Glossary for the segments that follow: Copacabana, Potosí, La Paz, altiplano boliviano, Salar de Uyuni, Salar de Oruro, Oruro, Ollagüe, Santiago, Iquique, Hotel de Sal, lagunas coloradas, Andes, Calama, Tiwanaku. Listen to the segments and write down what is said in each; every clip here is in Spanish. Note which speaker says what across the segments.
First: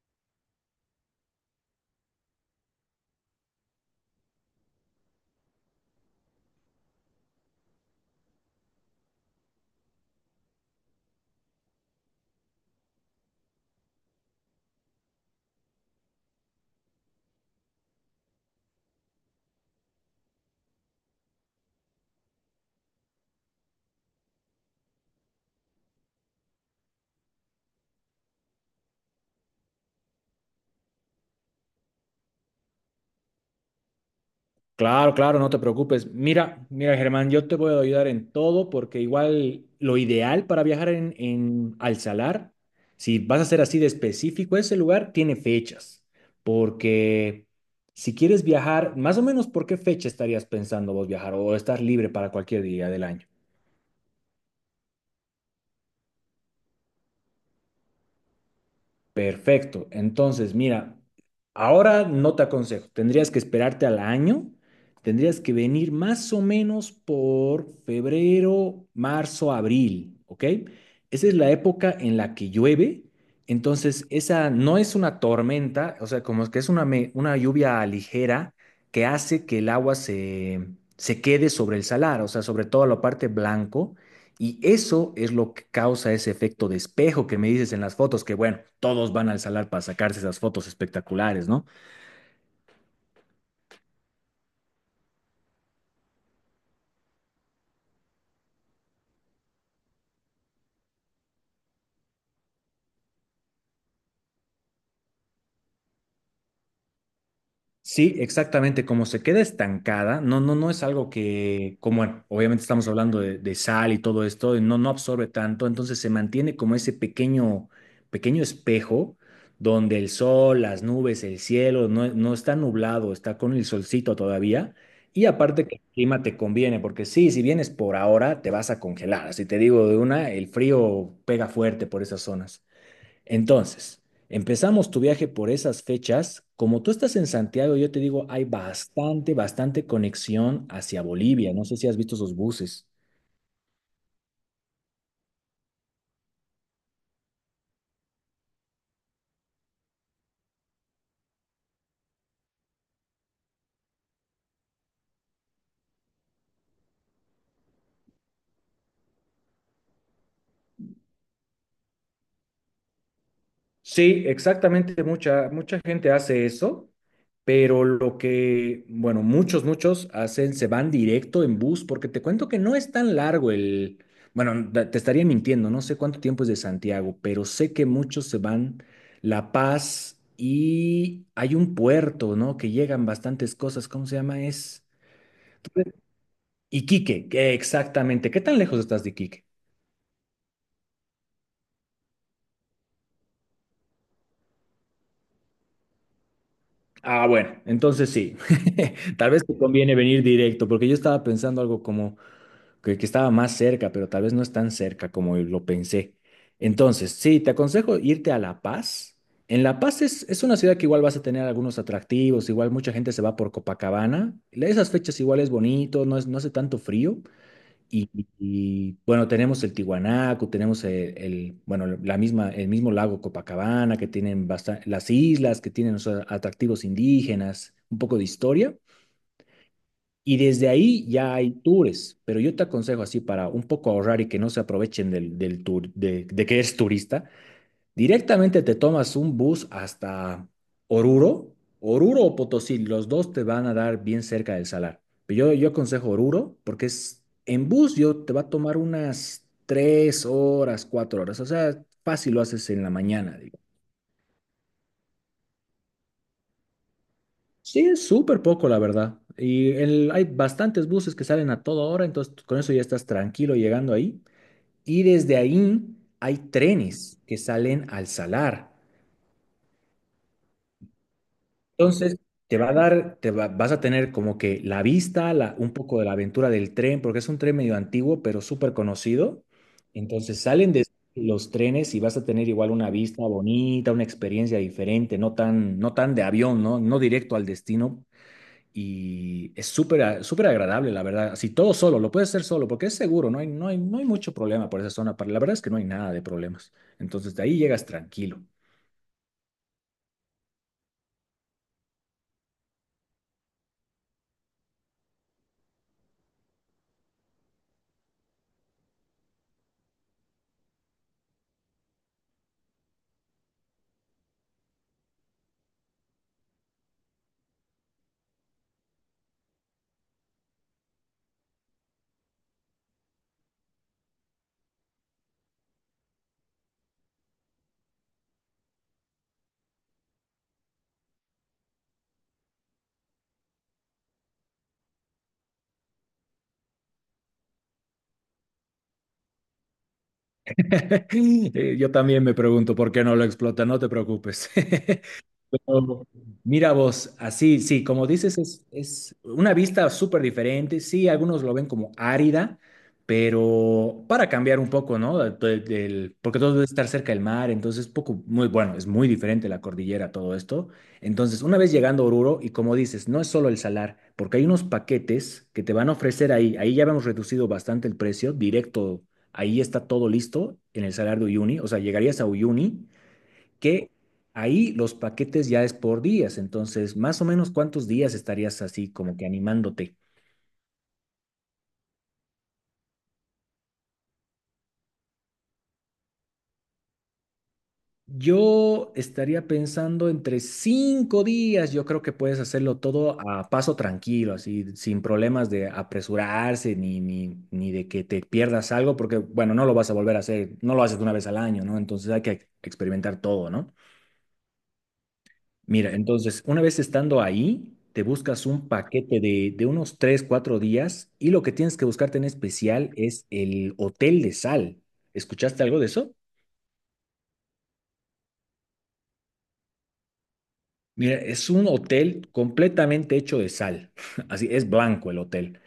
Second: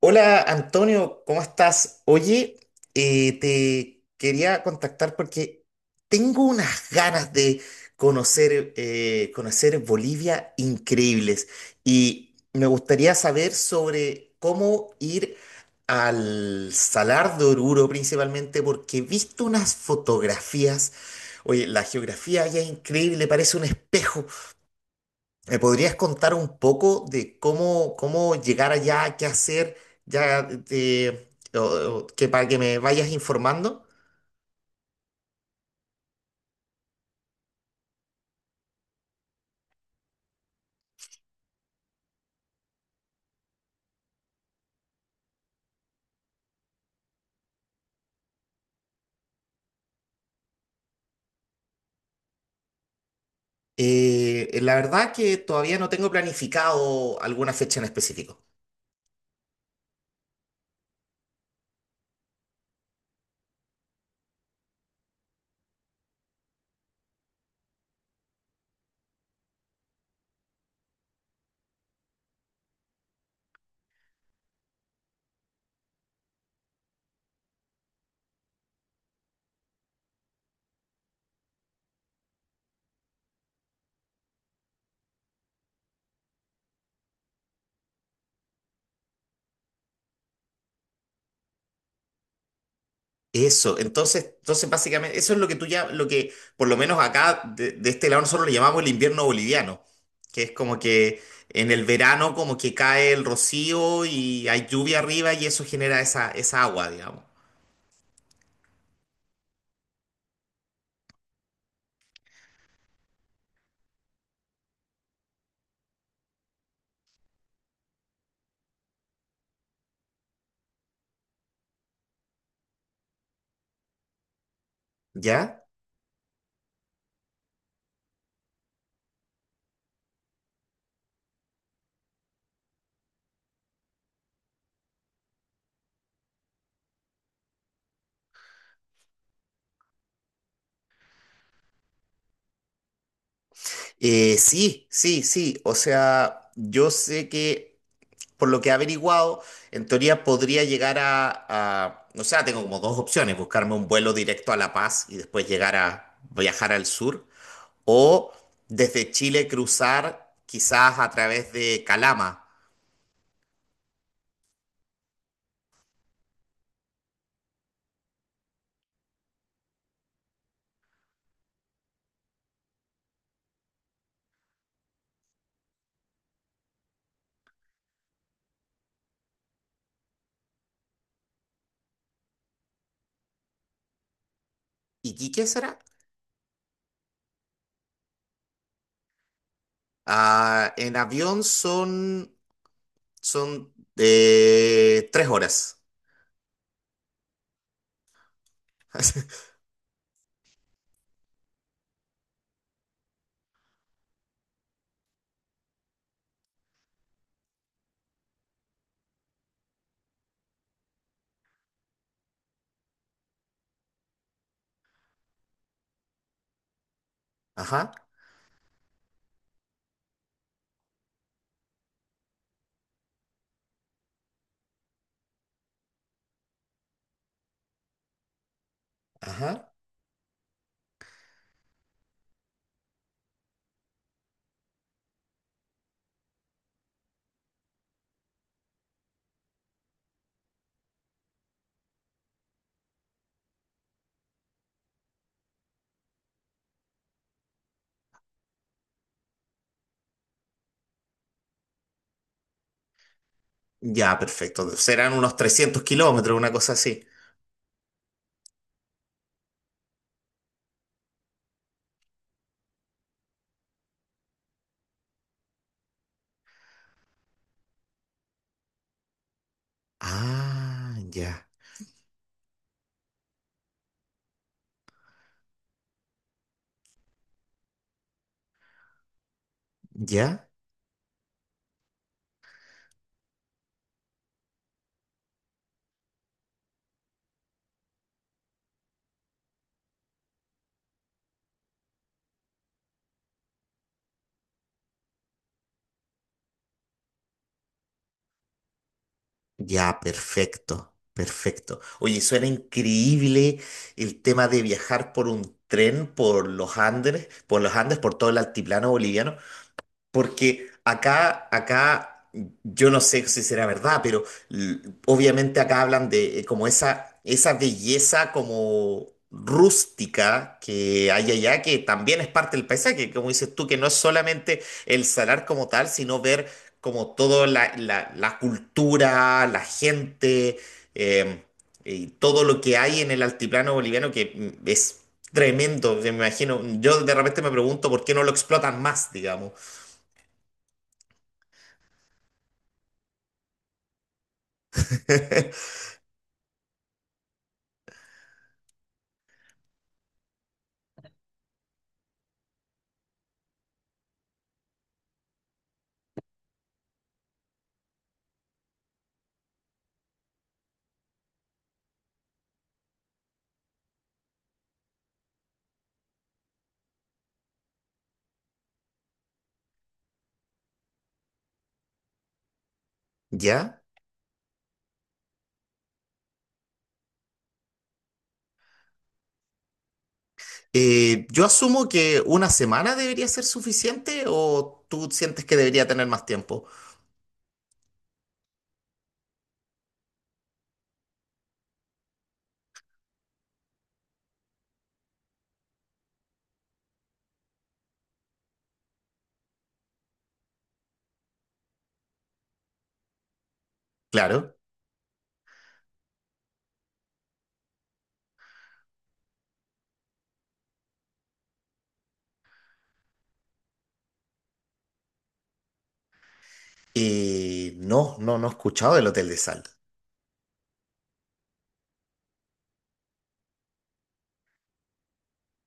Speaker 1: Hola Antonio, ¿cómo estás? Oye, te quería contactar porque tengo unas ganas de conocer Bolivia increíbles y me gustaría saber sobre cómo ir al Salar de Oruro principalmente porque he visto unas fotografías. Oye, la geografía allá es increíble, parece un espejo. ¿Me podrías contar un poco de cómo llegar allá, qué hacer, ya, o- o que para que me vayas informando?
Speaker 2: Claro, claro, no te preocupes. Mira, mira, Germán, yo te voy a ayudar en todo porque igual lo ideal para viajar en al Salar, si vas a ser así de específico, ese lugar tiene fechas. Porque si quieres viajar, más o menos, ¿por qué fecha estarías pensando vos viajar o estar libre para cualquier día del año?
Speaker 1: La verdad que todavía no tengo planificado alguna fecha en específico.
Speaker 2: Perfecto. Entonces, mira, ahora no te aconsejo. Tendrías que esperarte al año. Tendrías que venir más o menos por febrero, marzo, abril, ¿ok? Esa es la época en la que llueve. Entonces, esa no es una tormenta, o sea, como que es una, una lluvia ligera que hace que el se quede sobre el salar, o sea, sobre toda la parte blanco. Y eso es lo que causa ese efecto de espejo que me dices en las fotos, que bueno, todos van al salar para sacarse esas fotos espectaculares, ¿no?
Speaker 1: Eso, entonces básicamente eso es lo que tú ya, lo que por lo menos acá de este lado nosotros le llamamos el invierno boliviano, que es como que en el verano como que cae el rocío y hay lluvia arriba y eso genera esa agua, digamos.
Speaker 2: Sí, exactamente, como se queda estancada, no, no es algo que, como bueno, obviamente estamos hablando de sal y todo esto, y no, no absorbe tanto, entonces se mantiene como ese pequeño espejo donde el sol, las nubes, el cielo, no está nublado, está con el solcito todavía, y
Speaker 1: ¿Ya?
Speaker 2: aparte que el clima te conviene, porque sí, si vienes por ahora, te vas a congelar, así te digo de una, el frío pega fuerte por esas zonas. Entonces, empezamos tu viaje por esas fechas. Como tú estás en Santiago, yo te digo, hay bastante conexión hacia Bolivia. No sé si has visto esos buses.
Speaker 1: Sí, sí, sí. O sea, yo sé que por lo que he averiguado, en teoría podría llegar a, o sea, tengo como dos opciones, buscarme un vuelo directo a La Paz y después llegar a viajar al sur, o desde Chile cruzar quizás a través de Calama.
Speaker 2: Sí, exactamente, mucha gente hace eso, pero lo que, bueno, muchos hacen, se van directo en bus, porque te cuento que no es tan largo el, bueno, te estaría mintiendo, no sé cuánto tiempo es de Santiago, pero sé que muchos se van La Paz y hay un puerto, ¿no? Que llegan bastantes cosas, ¿cómo se llama? Es
Speaker 1: ¿Iquique será?
Speaker 2: Iquique, que exactamente. ¿Qué tan lejos estás de Iquique?
Speaker 1: Ah, en avión son 3 horas.
Speaker 2: Ah, bueno, entonces sí. Tal vez te conviene venir directo, porque yo estaba pensando algo como que estaba más cerca, pero tal vez no es tan cerca como lo pensé. Entonces, sí, te aconsejo irte a La Paz. En La Paz es una ciudad que igual vas a tener algunos atractivos, igual mucha gente se va por Copacabana. Esas fechas igual es bonito, no, es, no hace tanto frío.
Speaker 1: Ajá,
Speaker 2: Bueno, tenemos el Tiwanaku, tenemos bueno, la misma, el mismo lago Copacabana, que tienen las islas, que tienen o sea, atractivos indígenas, un poco de historia.
Speaker 1: ajá.
Speaker 2: Y desde ahí ya hay tours, pero yo te aconsejo así para un poco ahorrar y que no se aprovechen del tour, de que eres turista, directamente te tomas un bus hasta Oruro, Oruro o Potosí, los dos te van a dar bien cerca del salar. Pero yo aconsejo Oruro porque es en bus yo te va a tomar unas tres horas, cuatro horas, o sea, fácil lo haces en la mañana, digo.
Speaker 1: Ya, perfecto. Serán unos 300 kilómetros, una cosa así.
Speaker 2: Sí, es súper poco, la verdad. Y hay bastantes buses que salen a toda hora, entonces con eso ya estás tranquilo llegando ahí. Y desde ahí hay trenes que salen al salar.
Speaker 1: Ah, ya,
Speaker 2: Entonces, te va a dar, te va- vas a tener como que la vista, un poco de la aventura del tren, porque es un tren medio antiguo, pero súper conocido. Entonces,
Speaker 1: ya,
Speaker 2: salen de los trenes y vas a tener igual una vista bonita, una experiencia diferente, no tan, no tan de avión, ¿no? No directo al destino, y es súper agradable, la verdad. Así todo solo, lo puedes hacer solo porque es seguro, no hay mucho problema por esa zona. La verdad es que no hay nada de problemas. Entonces de ahí llegas tranquilo.
Speaker 1: ya, perfecto, perfecto. Oye, suena increíble el tema de viajar por un tren por los Andes, por todo el altiplano boliviano. Porque yo no sé si será verdad, pero l- obviamente acá hablan de como esa belleza como rústica que hay allá, que también es parte del paisaje, como dices tú, que no es solamente el salar como tal, sino ver como toda la cultura, la gente, eh, y todo lo que hay en el altiplano boliviano, que es tremendo, me imagino. Yo de repente me pregunto por qué no lo explotan más, digamos.
Speaker 2: Yo también me pregunto por qué no lo explota, no te preocupes. Mira vos, así, sí, como dices, es una vista súper diferente. Sí, algunos lo ven como árida, pero para cambiar un poco, ¿no? Porque todo debe estar cerca del mar, entonces poco, muy bueno, es muy diferente la cordillera, todo esto. Entonces, una vez llegando a Oruro, y como dices, no es solo el salar, porque hay unos paquetes que te van a ofrecer ahí. Ahí ya hemos reducido bastante el precio, directo, ahí está todo listo en el salar de Uyuni, o sea, llegarías a Uyuni
Speaker 1: ¿Ya?
Speaker 2: que ahí los paquetes ya es por días, entonces más o menos cuántos días estarías así como que animándote.
Speaker 1: Yo asumo que una semana debería ser suficiente o tú sientes que debería tener más tiempo.
Speaker 2: Yo estaría pensando entre cinco días, yo creo que puedes hacerlo todo a paso tranquilo, así, sin problemas de apresurarse ni de que te pierdas algo, porque bueno, no lo vas a volver a hacer, no lo haces una vez al año, ¿no? Entonces hay que experimentar todo, ¿no?
Speaker 1: Claro.
Speaker 2: Mira, entonces, una vez estando ahí, te buscas un paquete de unos 3 4 días y lo que tienes que buscarte en especial es el Hotel de Sal. ¿Escuchaste algo de eso?
Speaker 1: No, no, no he escuchado del hotel de sal.
Speaker 2: Mira, es un hotel completamente hecho de sal. Así es blanco el hotel.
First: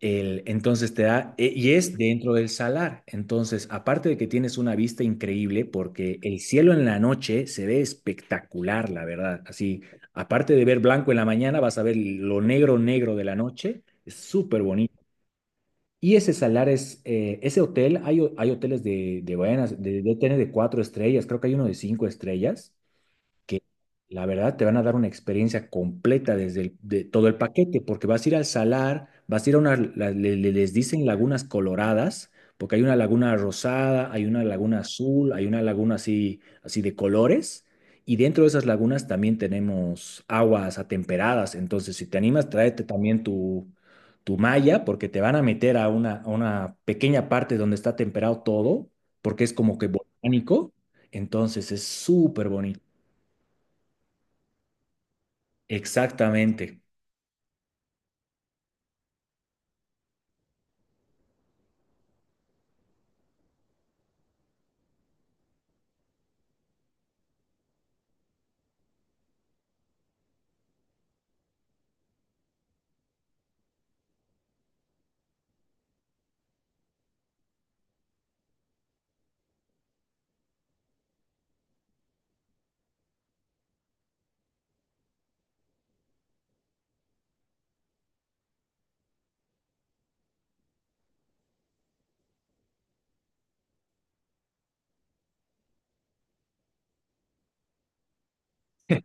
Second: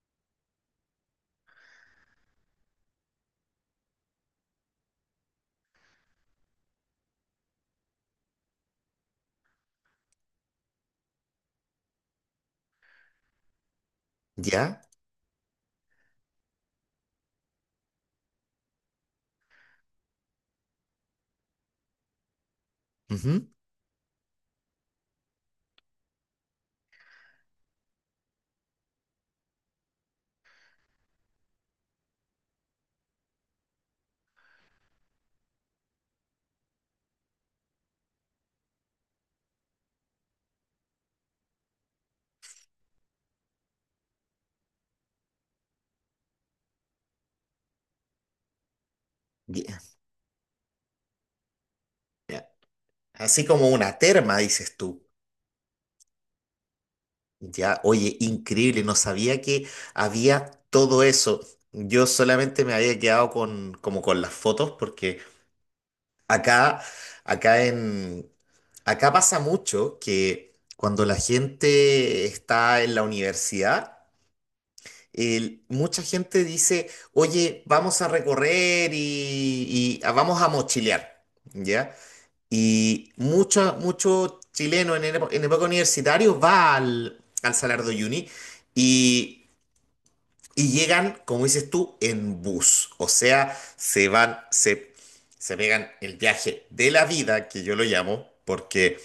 Speaker 2: Entonces y es dentro del salar. Entonces, aparte de que tienes una vista increíble, porque el cielo en la noche se ve espectacular, la verdad. Así, aparte de ver blanco en la mañana, vas a ver lo negro, negro de la noche. Es súper
Speaker 1: ¿Ya?
Speaker 2: bonito. Y ese salar es, ese hotel, hay hoteles de hoteles de cuatro estrellas, creo que hay uno de cinco estrellas
Speaker 1: Ujú.
Speaker 2: que la verdad te van a dar una experiencia completa desde de todo el paquete, porque vas a ir al salar, vas a ir a una, les dicen lagunas coloradas, porque hay una laguna rosada, hay una laguna azul, hay una laguna así, así de colores, y dentro de esas lagunas también tenemos aguas atemperadas, entonces si te animas, tráete también tu... tu malla, porque te van a meter a una pequeña parte donde está temperado todo, porque es
Speaker 1: Ya,
Speaker 2: como que volcánico, entonces es súper
Speaker 1: ya.
Speaker 2: bonito.
Speaker 1: Así como una terma, dices tú.
Speaker 2: Exactamente,
Speaker 1: Ya, oye, increíble, no sabía que había todo eso. Yo solamente me había quedado con, como con las fotos porque Acá, acá en, acá pasa mucho que cuando la gente está en la universidad, mucha gente dice, oye, vamos a recorrer y vamos a mochilear, ¿ya? Y mucho, mucho chileno en época universitaria va al Salar de Uyuni y y llegan, como dices tú, en bus. O sea, se van, se pegan el viaje de la vida, que yo lo llamo, porque,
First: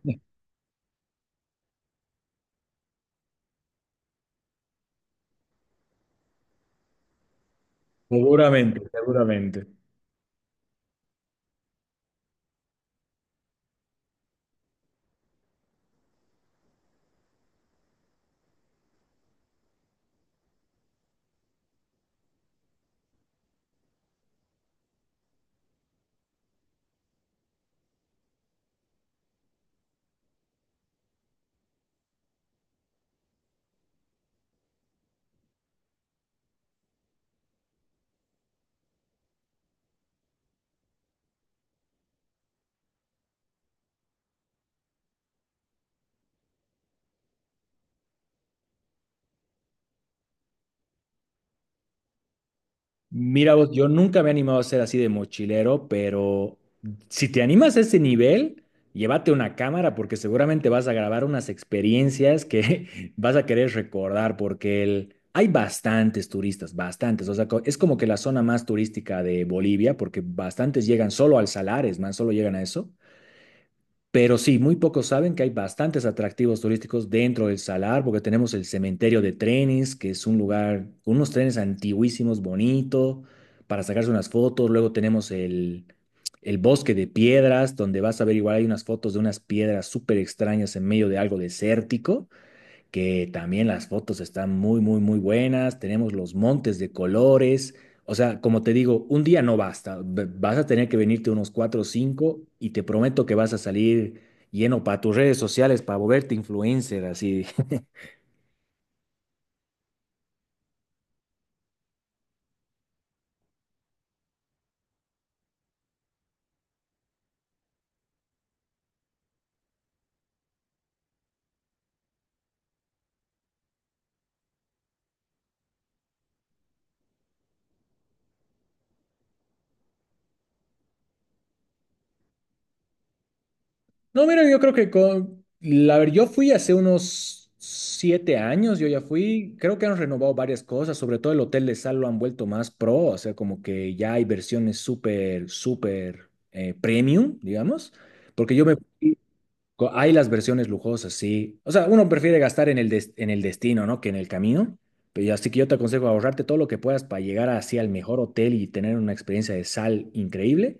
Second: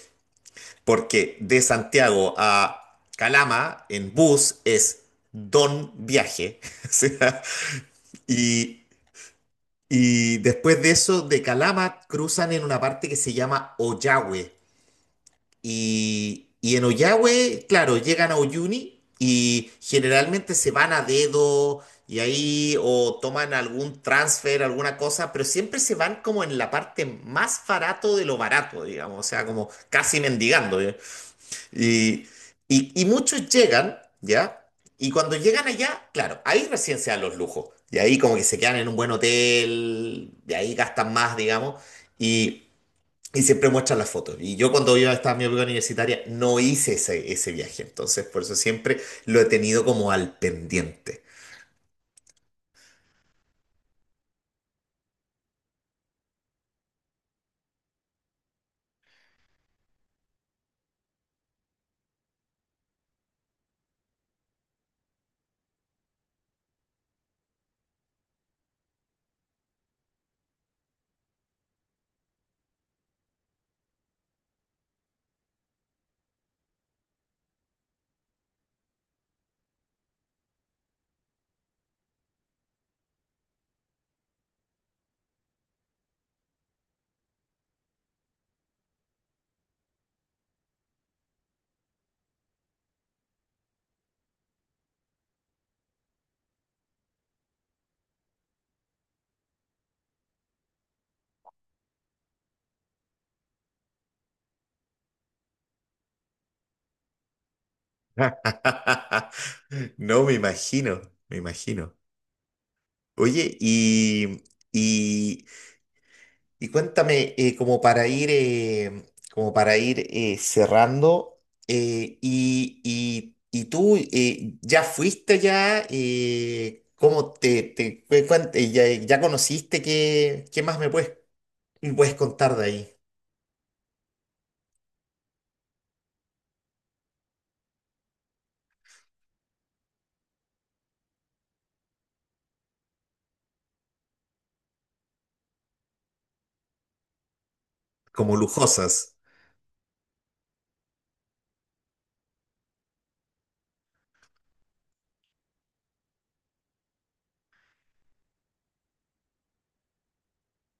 Speaker 1: porque de Santiago a Calama en bus es don viaje. O sea, y,
Speaker 2: seguramente, seguramente.
Speaker 1: y después de eso, de Calama cruzan en una parte que se llama Ollagüe. Y en Ollagüe, claro, llegan a Uyuni y generalmente se van a dedo y ahí o toman algún transfer, alguna cosa, pero siempre se van como en la parte más barato de lo barato, digamos, o sea, como casi mendigando. ¿Ya? Y, y muchos llegan, ¿ya? Y cuando llegan allá, claro, ahí recién se dan los lujos. Y ahí como que se quedan en un buen hotel, y ahí gastan más, digamos. Y, y siempre muestran las fotos. Y yo cuando yo estaba en mi época universitaria no hice ese viaje. Entonces, por eso siempre lo he tenido como al pendiente.
Speaker 2: Mira vos, yo nunca me he animado a ser así de mochilero, pero si te animas a ese nivel, llévate una cámara porque seguramente vas a grabar unas experiencias que vas a querer recordar porque el... hay bastantes turistas, bastantes. O sea, es como que la zona más turística de Bolivia porque bastantes llegan solo al Salares, man, solo llegan a eso. Pero sí, muy pocos saben que hay bastantes atractivos turísticos dentro del Salar, porque tenemos el cementerio de trenes, que es un lugar con unos trenes antiguísimos, bonito, para sacarse unas fotos. Luego tenemos el bosque de piedras, donde vas a ver igual hay unas fotos de unas piedras súper extrañas en medio de algo desértico que también las fotos están muy buenas, tenemos los montes de colores. O sea, como te digo, un día no basta, vas a tener que venirte unos cuatro o cinco y te prometo que vas a salir lleno para tus redes sociales, para volverte influencer, así.
Speaker 1: No, me imagino, me imagino. Oye, y, y cuéntame, como para ir cerrando, y tú ya fuiste ya, ¿cómo ya conociste? ¿Qué más me puedes contar de ahí,
Speaker 2: No, mira, yo creo que con... La ver, yo fui hace unos siete años, yo ya fui, creo que han renovado varias cosas, sobre todo el hotel de sal lo han vuelto más pro, o sea, como que ya hay versiones súper premium, digamos,
Speaker 1: como
Speaker 2: porque yo me...
Speaker 1: lujosas.
Speaker 2: fui co- Hay las versiones lujosas, sí. O sea, uno prefiere gastar en en el destino, ¿no? Que en el camino. Pero así que yo te aconsejo ahorrarte todo lo que puedas para llegar así al mejor hotel y tener una experiencia de sal increíble.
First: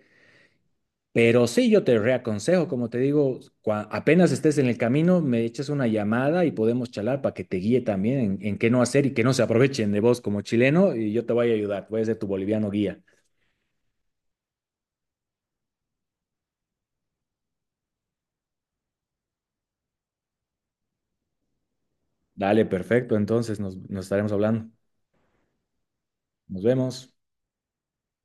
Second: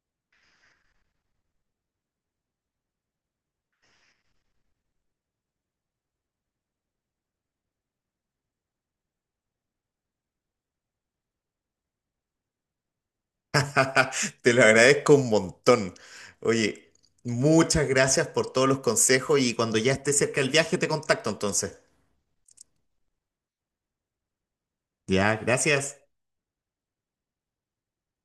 Speaker 2: Pero sí, yo te reaconsejo, como te digo, apenas estés en el camino, me echas una llamada y podemos charlar para que te guíe también en qué no hacer y que no se aprovechen de vos como chileno y yo te voy a ayudar, voy a ser tu boliviano guía.
Speaker 1: Te lo agradezco un montón. Oye, muchas gracias por todos los consejos y cuando ya esté cerca el viaje te contacto entonces.
Speaker 2: Dale, perfecto, entonces nos estaremos hablando.
Speaker 1: Ya, gracias.
Speaker 2: Nos vemos.